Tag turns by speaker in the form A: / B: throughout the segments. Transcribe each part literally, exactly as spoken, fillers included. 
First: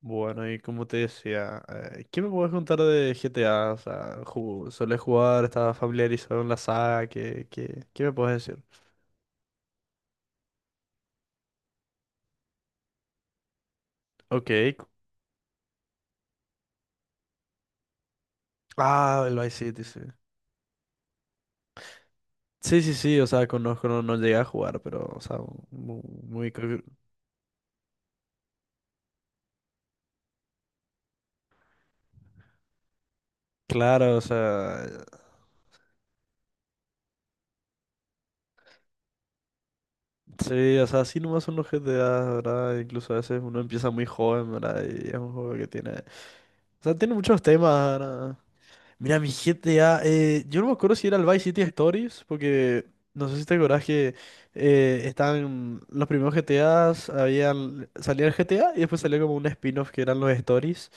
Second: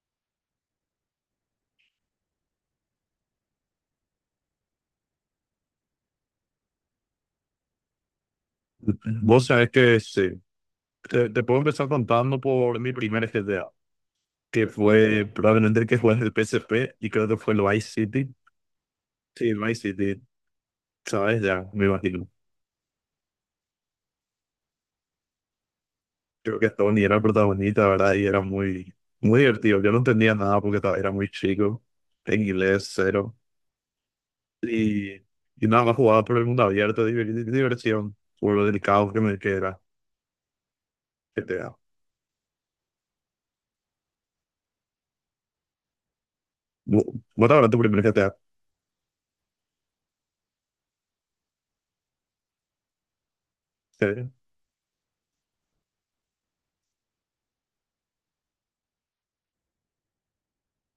A: Bueno, y como te decía, eh, ¿qué me puedes contar de G T A? O sea, ju- ¿solés jugar? ¿Estás familiarizado en la saga? ¿Qué, qué, qué me puedes decir?
B: Vos sabés que sí. Te, te puedo empezar contando por mi primer G T A, que
A: Ok. cu-
B: fue probablemente el que fue en el P S P y creo que fue el Vice City.
A: Ah, el
B: Sí,
A: Vice
B: el
A: City,
B: Vice
A: sí.
B: City, ¿sabes? Ya, me imagino.
A: Sí, sí, sí, o sea, conozco, no, no llegué a jugar, pero, o sea, mu- muy,
B: Creo que
A: cl-
B: Tony era el protagonista, ¿verdad? Y era muy, muy divertido. Yo no entendía nada porque estaba- era muy chico, en inglés cero.
A: claro, o sea,
B: Y, y nada más jugaba por el mundo abierto, diver- diversión, por lo delicado que me que era
A: sí, o sea, así nomás son los
B: G T A.
A: G T A, ¿verdad? Incluso a veces uno empieza muy joven, ¿verdad? Y es un juego que tiene, o sea,
B: ¿Vos
A: tiene muchos
B: vos te acuerdas tu
A: temas,
B: primer G T A?
A: ¿verdad? Mira, mi G T A, eh, yo no me acuerdo si era el Vice City Stories, porque no sé si te acordás que
B: Sí,
A: eh, estaban los primeros G T As, habían, salía el G T A y después salía como un spin-off que eran los Stories.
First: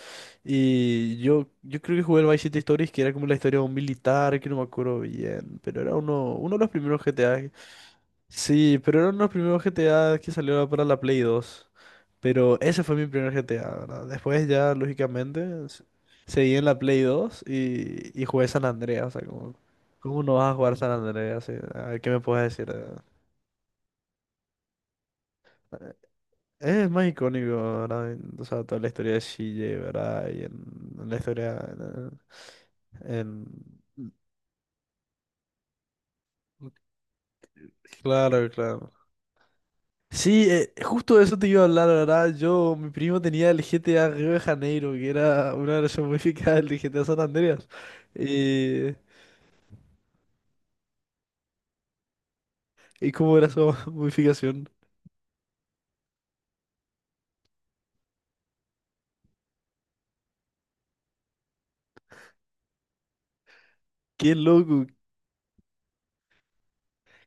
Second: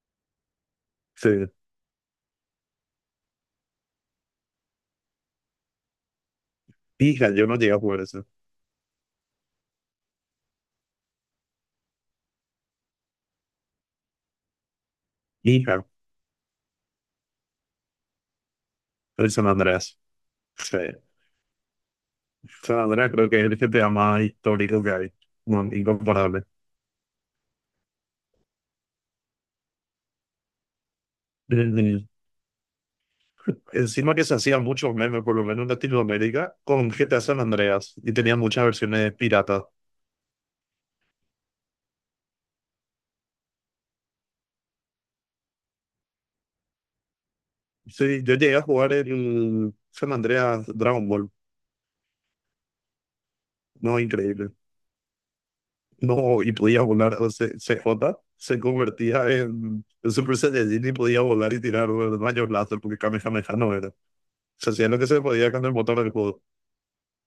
A: Y
B: sí.
A: yo, yo creo que jugué el Vice City Stories, que era como la historia de un militar, que no me acuerdo bien, pero era uno, uno de los primeros
B: Hija,
A: G T A.
B: yo no llegué a jugar eso.
A: Sí, pero eran los primeros G T A que salieron para la Play dos. Pero ese fue mi primer G T A, ¿verdad? Después ya, lógicamente, s-
B: Hija.
A: seguí en la Play dos y, y jugué San Andreas. O sea,
B: El San
A: como,
B: Andreas.
A: ¿cómo no vas a jugar
B: Sí.
A: San Andreas? Sí, a ver, ¿qué me puedes decir,
B: San
A: eh?
B: Andreas creo que es el G T A más histórico que hay. No, incomparable.
A: Eh, Es más icónico, ¿verdad? En- O sea, toda la historia de C J, ¿verdad? Y en, en la historia...
B: Eh,
A: En, en-
B: Encima que se hacían muchos memes, por lo menos en Latinoamérica, con G T A San Andreas. Y tenían
A: Claro,
B: muchas
A: claro.
B: versiones piratas.
A: Sí, eh, justo de eso te iba a hablar, la, ¿verdad? Yo, mi primo tenía el G T A Río de Janeiro, que era una versión modificada del G T A San Andreas.
B: Sí, yo llegué a jugar
A: Eh,
B: el San Andreas Dragon Ball.
A: ¿Y cómo era su
B: No, increíble.
A: modificación?
B: No, y podía volar. O sea, C J se convertía en, en Super Saiyajin y podía volar y tirar rayos láser porque Kamehameha no era.
A: ¡Qué
B: Se
A: loco!
B: hacía lo que se podía con el motor del juego.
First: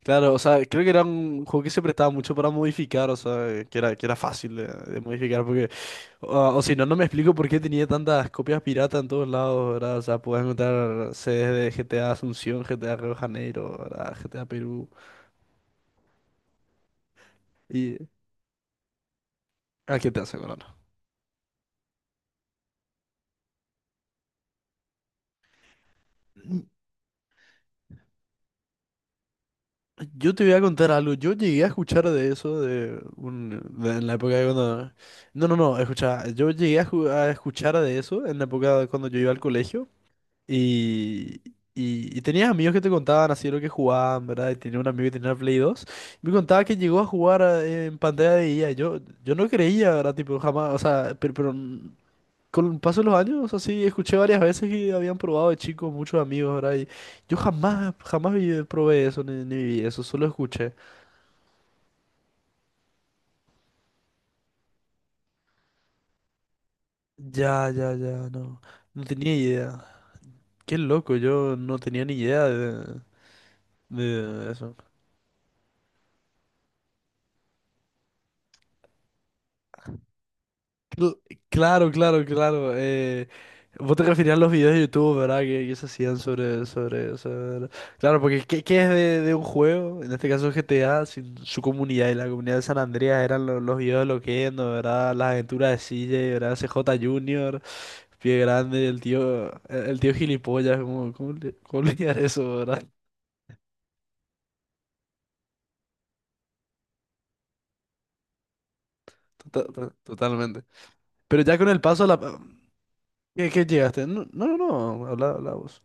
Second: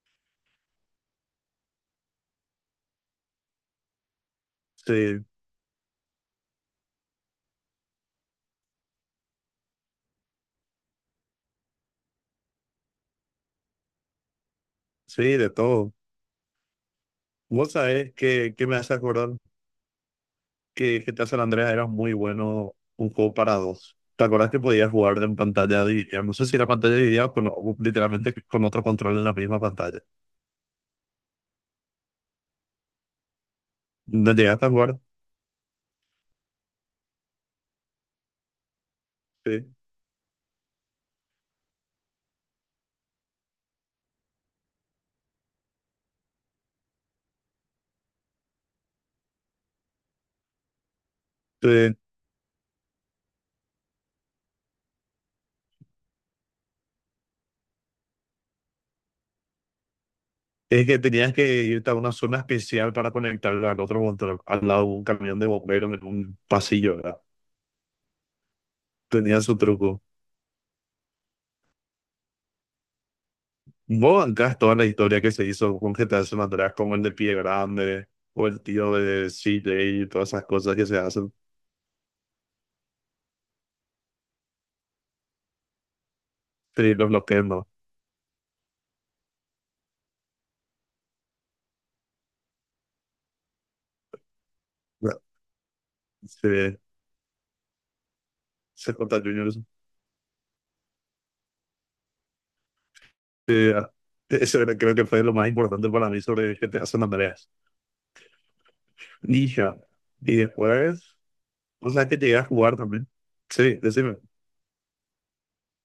A: Claro, o sea, creo que era un juego que se prestaba mucho para modificar, o sea, que era, que era fácil de, de
B: Sí,
A: modificar, porque ah, o si no, no me explico por qué tenía tantas copias piratas en todos lados, ¿verdad? O sea, podías encontrar sedes de G T A Asunción, G T A Río de Janeiro, ¿verdad? G T A Perú
B: sí, de todo. Vos
A: y...
B: sabés que, que me hace acordar
A: ¿A qué te hace, Corona?
B: que G T A San Andreas era muy bueno un juego para dos. ¿Te acordás que podías jugar en pantalla dividida? No sé si era pantalla dividida o con, o literalmente con otro control en la misma pantalla.
A: Yo te voy a contar algo. Yo llegué a escuchar de eso de un, de- en la
B: ¿No
A: época de
B: llegaste a
A: cuando...
B: jugar?
A: No, no, no, escucha. Yo llegué a, ju- a escuchar de eso en la época de cuando yo iba al
B: Sí.
A: colegio y, y, y tenías amigos que te contaban así lo que jugaban, ¿verdad? Y tenía un amigo que tenía el Play dos y me contaba que llegó a jugar a- en pantalla de I A. Yo, yo no creía, ¿verdad? Tipo, jamás, o sea, pero, pero
B: Sí.
A: con el paso de los años, así, escuché varias veces que habían probado de chicos muchos amigos, ¿verdad? Y yo jamás, jamás vi- probé eso, ni, ni viví eso, solo escuché.
B: Es que tenías que irte a una zona especial para conectarla al otro control, al lado de un camión de bomberos en un pasillo, ¿verdad?
A: Ya, ya, ya, no. No tenía
B: Tenía su
A: idea.
B: truco.
A: Qué loco, yo no tenía ni idea de,
B: Vos
A: de
B: bancás toda
A: eso.
B: la historia que se hizo con G T A San Andreas, como el de Pie Grande, o el tío de C J y todas esas cosas que se
A: Cl-
B: hacen.
A: Claro, claro, claro. Eh, vos te referías a los videos de YouTube, ¿verdad? Que, que se hacían sobre,
B: Sí, los
A: sobre,
B: bloqueé, no.
A: sobre- Claro, porque ¿qué, qué es de, de un juego? En este caso G GTA, sin su comunidad y la comunidad de San Andreas eran lo- los videos de Loquendo,
B: No,
A: ¿verdad? Las aventuras de C J, ¿verdad?
B: Se,
A: C J Junior, Pie Grande,
B: se
A: el
B: contra
A: tío,
B: Juniors.
A: el, el tío gilipollas. ¿Cómo, cómo, le- cómo le llaman eso, ¿verdad?
B: eh, eso era- creo que fue lo más importante para mí sobre G T A San Andreas.
A: Tota-
B: Ninja.
A: to-
B: Y
A: Totalmente.
B: después,
A: Pero ya con el
B: o
A: paso a
B: sea, que llegué
A: la...
B: a jugar también.
A: ¿Qué, qué
B: Sí,
A: llegaste?
B: decime,
A: No, no, no, habla, habla vos.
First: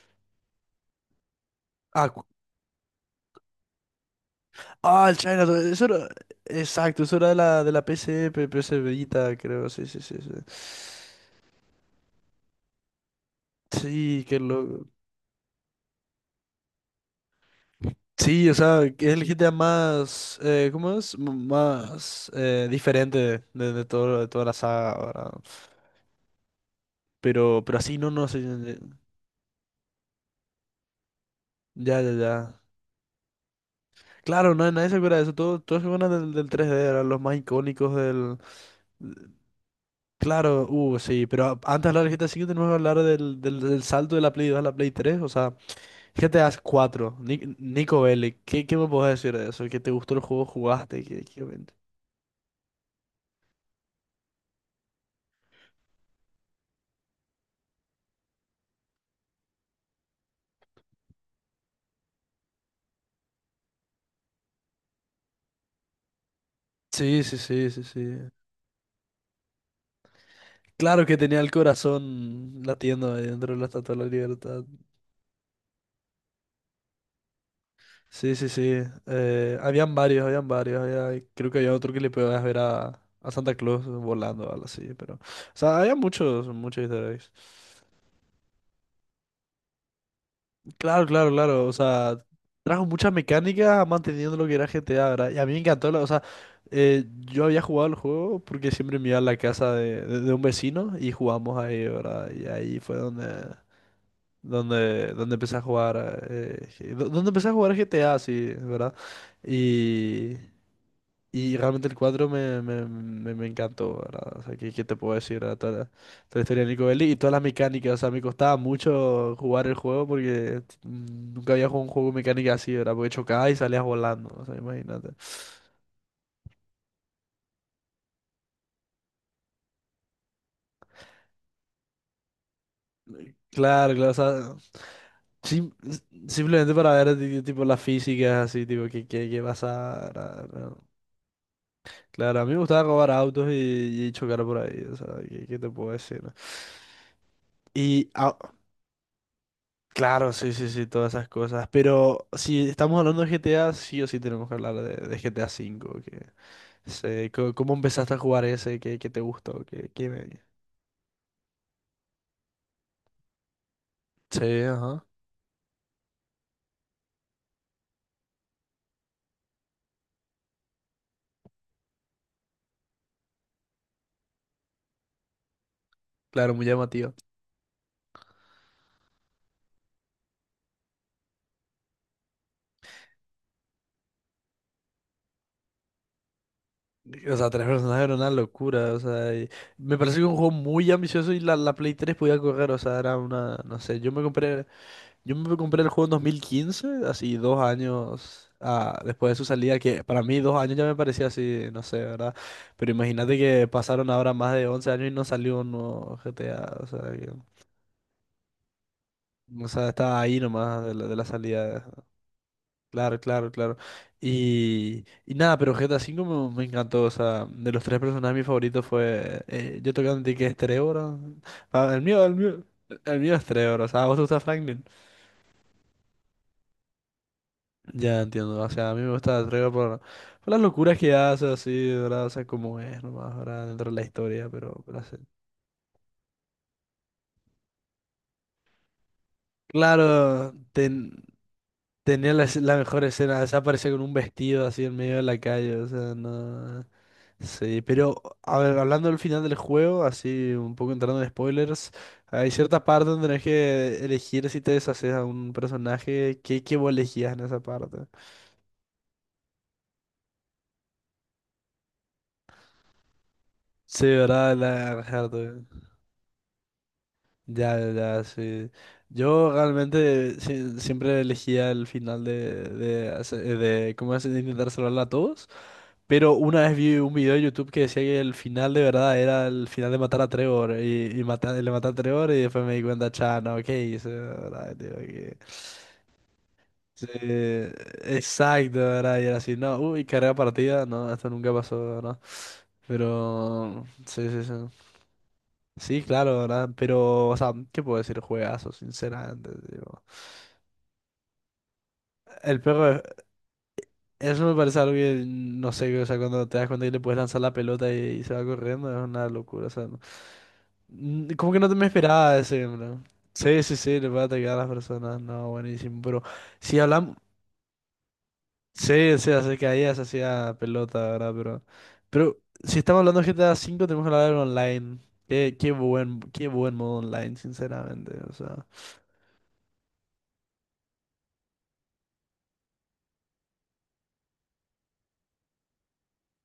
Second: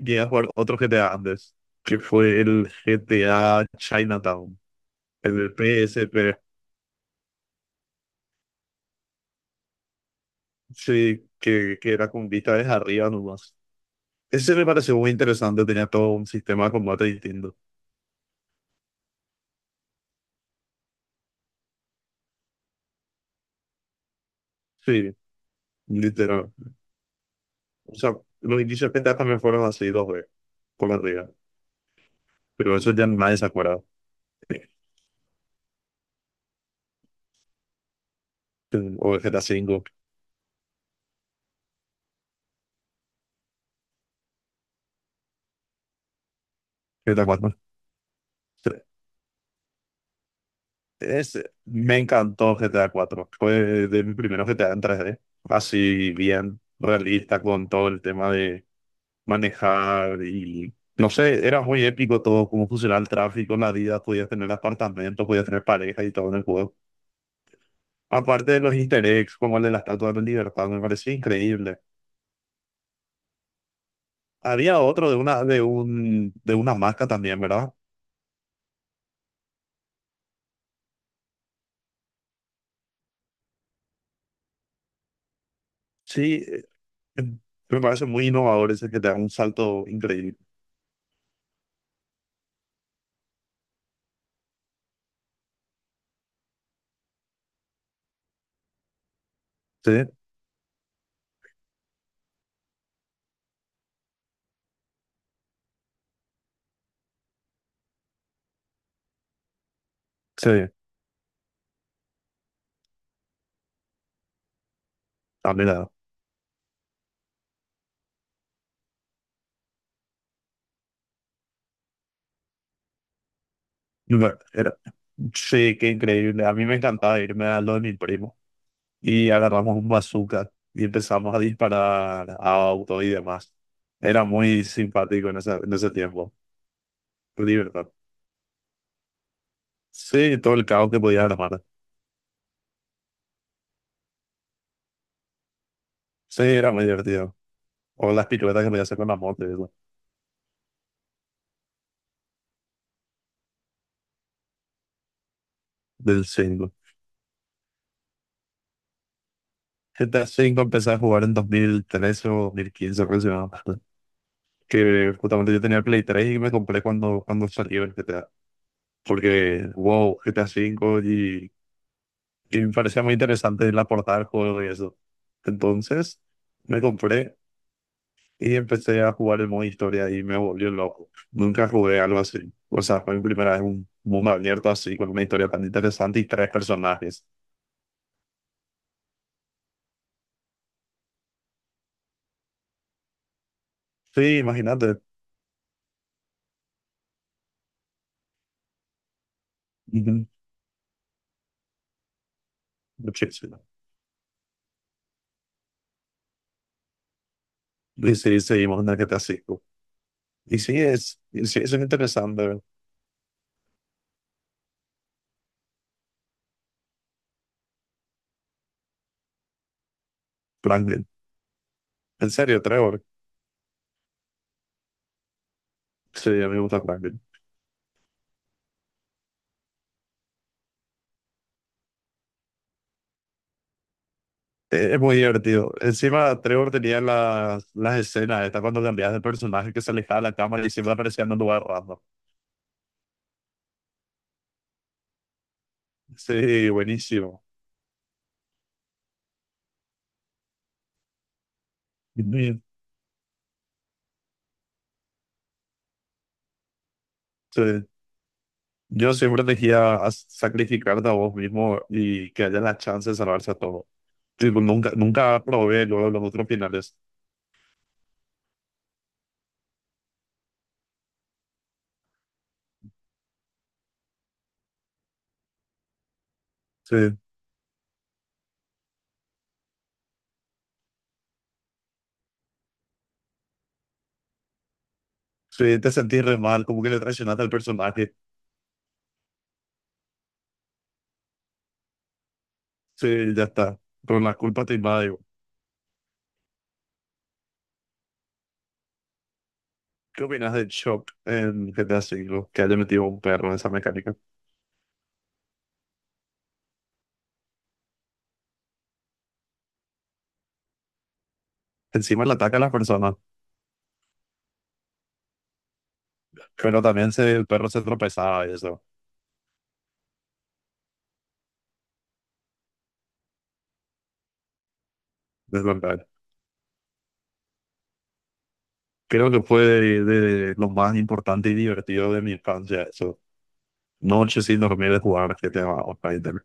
B: llegué a jugar otro G T A antes, que fue el G T A Chinatown,
A: Ah, el
B: el
A: China,
B: del
A: eso era.
B: P S P.
A: Exacto, eso era de la, de la P S P PS Vita, creo. Sí, sí, sí, sí.
B: Sí, que, que era con vista desde arriba nomás.
A: Sí, qué
B: Ese me
A: loco.
B: pareció muy interesante, tenía todo un sistema de combate distinto.
A: Sí, o sea, que es el G T A más. Eh, ¿cómo es? M- Más eh, diferente de, de, todo, de toda la saga,
B: Sí,
A: ¿verdad?
B: literal.
A: Pero, pero
B: O
A: así no,
B: sea,
A: no sé.
B: los inicios pentas también fueron así dos veces, por arriba.
A: Ya, ya, ya.
B: Pero eso ya nadie se acuerda.
A: Claro, no, nadie se acuerda de eso. Todos todos se acuerdan del, del tres d, eran los más icónicos del.
B: O el G T A cinco,
A: Claro, uh, sí, pero a- antes de hablar del G T A cinco tenemos que hablar del, del, del salto de la Play dos a la Play tres, o sea. ¿G T A cuatro?
B: G T A
A: Nic-
B: cuatro.
A: Nico Bellic, ¿qué, qué me puedes decir de eso? ¿Qué te gustó el juego, jugaste? ¿Qué,
B: Es,
A: qué...
B: me encantó G T A cuatro. Fue de mi primer G T A en tres d. Así bien realista con todo el tema de manejar y, no sé, era muy épico todo, cómo funcionaba el tráfico, la vida, podías tener apartamentos, podías tener pareja y todo en el juego.
A: Sí, sí, sí, sí, sí.
B: Aparte de los easter eggs, como el de la Estatua de la Libertad, me
A: Claro
B: parecía
A: que tenía el
B: increíble.
A: corazón latiendo ahí dentro de la Estatua de la Libertad.
B: Había otro de una, de un, de una marca también, ¿verdad?
A: Sí, sí, sí. Eh, habían varios, habían varios. Había- creo que había otro que le podías ver a, a Santa Claus volando o algo así, pero... O sea, había
B: Sí,
A: muchos,
B: eh,
A: muchos easter eggs.
B: me parece muy innovador ese que te da un salto increíble.
A: Claro, claro, claro. O sea, trajo muchas mecánicas manteniendo lo que era G T A, ¿verdad? Y a mí me encantó. La- o sea, eh, yo había jugado el juego porque siempre me iba a la casa
B: Sí,
A: de, de- de un vecino y jugamos ahí, ¿verdad? Y ahí fue donde, donde, donde empecé a jugar. Eh, G- do- donde empecé a jugar G T A, sí, ¿verdad? Y
B: sí,
A: y realmente el cuatro me, me, me, me encantó, ¿verdad? O sea, ¿qué, qué te puedo decir, ¿verdad?
B: también
A: Toda la,
B: era.
A: toda la historia de Nico Bellic y todas las mecánicas. O sea, me costaba mucho jugar el juego porque mm, nunca había jugado un juego con mecánica así, ¿verdad? Porque chocabas y salías volando,
B: Bueno,
A: o sea,
B: era-
A: imagínate.
B: Sí, qué increíble. A mí me encantaba irme a lo de mi primo y agarramos un bazooka y empezamos a disparar a autos y demás.
A: Claro, claro, o
B: Era
A: sea,
B: muy simpático en ese,
A: sim-
B: en ese tiempo.
A: simplemente para ver, ti- tipo, las
B: Libertad.
A: físicas así, tipo, qué, qué, qué pasa,
B: Sí,
A: ¿verdad?
B: todo el
A: ¿No?
B: caos que podía armar.
A: Claro, a mí me gustaba robar autos y, y chocar por ahí, o sea, ¿qué, qué te puedo decir, ¿no?
B: Sí, era muy divertido.
A: Y
B: O las
A: ah,
B: piruetas que podía hacer con la moto y eso,
A: claro, sí, sí, sí, todas esas cosas. Pero si estamos hablando de G T A, sí o sí tenemos que hablar de, de G T A cinco.
B: del
A: Que,
B: cinco.
A: sé, co- ¿cómo empezaste a jugar ese? ¿Qué, ¿qué te gustó? ¿Qué, qué
B: G T A
A: me-
B: cinco empecé a jugar en dos mil trece o dos mil quince aproximadamente.
A: Sí, ajá.
B: Que justamente yo tenía el Play tres y me compré cuando, cuando salió el G T A. Porque, wow, G T A cinco y, y me parecía muy interesante la portada del juego y eso. Entonces
A: Claro, muy
B: me
A: llamativo.
B: compré y empecé a jugar el modo historia y me volvió loco. Nunca jugué algo así. O sea, fue mi primera vez en un mundo abierto así, con una historia tan interesante y tres personajes.
A: O sea, tres personajes era una locura. O sea, y me parece que un juego muy ambicioso y la, la Play tres podía correr. O sea, era una, no sé, yo me
B: Sí,
A: compré.
B: imagínate.
A: Yo me compré el juego en dos mil quince, así dos años ah, después de su salida, que para
B: Ujú.
A: mí dos años ya me parecía así, no sé, ¿verdad? Pero imagínate
B: Muchísimo.
A: que pasaron ahora más de once años y no salió un nuevo G T A, o sea, que-
B: Y sí, seguimos en el G T A cinco.
A: o sea, estaba ahí
B: Y sí,
A: nomás de la, de
B: es,
A: la
B: y sí, es un
A: salida.
B: interesante.
A: Claro, claro, claro. Y, y nada, pero G T A cinco me, me encantó, o sea, de los tres personajes mi favorito fue, eh, yo tengo que admitir que es Trevor,
B: Franklin.
A: ¿no? Ah, el mío,
B: En
A: el
B: serio,
A: mío,
B: Trevor.
A: el mío es Trevor, o sea, ¿a vos te gusta Franklin?
B: Sí, a mí me gusta Franklin.
A: Ya entiendo, o sea, a mí me gusta la traigo por, por las locuras que hace, así, ¿verdad? O sea, como es nomás, ¿verdad? Dentro de la historia, pero,
B: Eh,
A: pero
B: Es muy
A: así.
B: divertido. Encima, Trevor tenía las, las escenas, está cuando cambiabas de personaje que se alejaba de la
A: Claro,
B: cámara y siempre
A: ten-
B: aparecía en un lugar raro.
A: tenía la, escena- la mejor escena, se aparece con un vestido así en medio de la calle, o sea,
B: Sí,
A: no...
B: buenísimo.
A: Sí, pero, a ver, hablando del final del juego, así, un poco entrando en spoilers, hay
B: Sí.
A: cierta parte donde tenés que elegir si te deshaces a un personaje. ¿Qué, qué vos elegías en esa parte?
B: Yo siempre elegía a sacrificarte a vos mismo y que haya la chance de salvarse a todo.
A: Sí, ¿verdad?
B: Tipo, nunca,
A: La...
B: nunca probé luego los otros finales.
A: Ya, ya, ya, sí. Yo realmente si- siempre elegía el final de, de, hace- de, ¿cómo es? De intentar salvarla a todos. Pero una vez vi un
B: Sí,
A: video de YouTube que decía que el final de verdad era el final de matar a Trevor. Y, y mata- le maté a Trevor y después me di cuenta, cha, no, ¿qué hice? ¿Verdad? Digo que...
B: sí, te sentís re mal, como que le
A: Sí,
B: traicionaste al personaje.
A: exacto, ¿verdad? Y era así, no, uy, carrera partida, no, esto nunca pasó, ¿no?
B: Sí, ya está.
A: Pero,
B: Pero
A: sí,
B: la
A: sí, sí.
B: culpa te invade.
A: Sí, claro, ¿verdad? Pero, o sea, ¿qué puedo decir? Juegazo, sinceramente, digo.
B: ¿Qué opinas de Shock en G T A cinco?
A: El
B: Que haya
A: perro,
B: metido un
A: es-
B: perro en esa mecánica.
A: eso me parece algo que, mm, no sé, o sea, cuando te das cuenta que le puedes lanzar la pelota y, y se va corriendo, es una locura, o sea, no... Mm, como que no te me
B: Encima le
A: esperaba
B: ataca a
A: ese,
B: las
A: ¿no?
B: personas,
A: Sí, sí, sí, le puede atacar a las personas, no, buenísimo, pero si
B: pero también
A: hablamos,
B: se, el perro se tropezaba y eso.
A: sí, sí, hace que ahí se hacía pelota, ¿verdad? Pero, pero si estamos hablando de G T A V, tenemos que hablar del online. Qué,
B: Es
A: qué
B: verdad.
A: buen, qué buen modo online, sinceramente, o sea.
B: Creo que fue de, de lo más importante y divertido de mi infancia, eso. Noche sin dormir de jugar G T A Online.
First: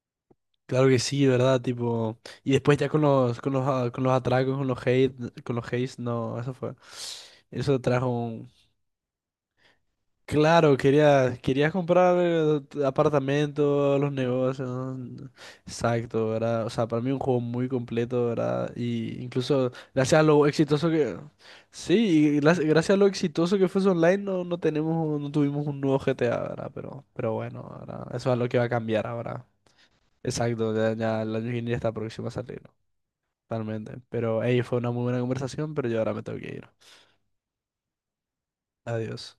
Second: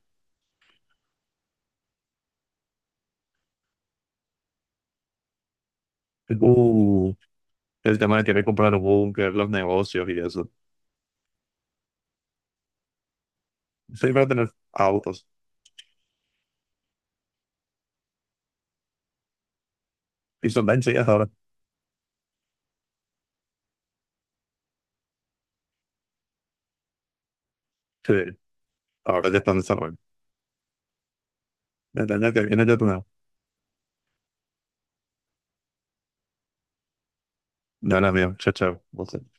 A: Claro que sí, ¿verdad? Tipo, y después ya con los, con los, a- con los atracos, con los hate, con los hates, no, eso fue,
B: Uh,
A: eso
B: el
A: trajo
B: tema de querer
A: un...
B: comprar un búnker, los negocios y eso.
A: Claro, querías, querías comprar eh, t- apartamentos, los
B: Siempre tener
A: negocios, ¿no?
B: autos.
A: Exacto, ¿verdad? O sea, para mí un juego muy completo, ¿verdad? Y incluso gracias a lo
B: Y son tan
A: exitoso
B: chidas
A: que,
B: ahora.
A: sí, y gra- gracias a lo exitoso que fue su online, no, no tenemos, un- no tuvimos un nuevo G T A, ¿verdad? Pero, pero bueno, ¿verdad?
B: Sí,
A: Eso es lo que va a cambiar
B: ahora ya
A: ahora.
B: están desarrollando.
A: Exacto, ya, ya el año que viene ya está
B: El
A: próximo a
B: año que
A: salir,
B: viene
A: ¿no?
B: ya tenemos.
A: Totalmente. Pero, hey, fue una muy buena conversación, pero yo ahora me tengo que ir.
B: No, no, mío. Chao, chao.
A: Adiós.
B: Vos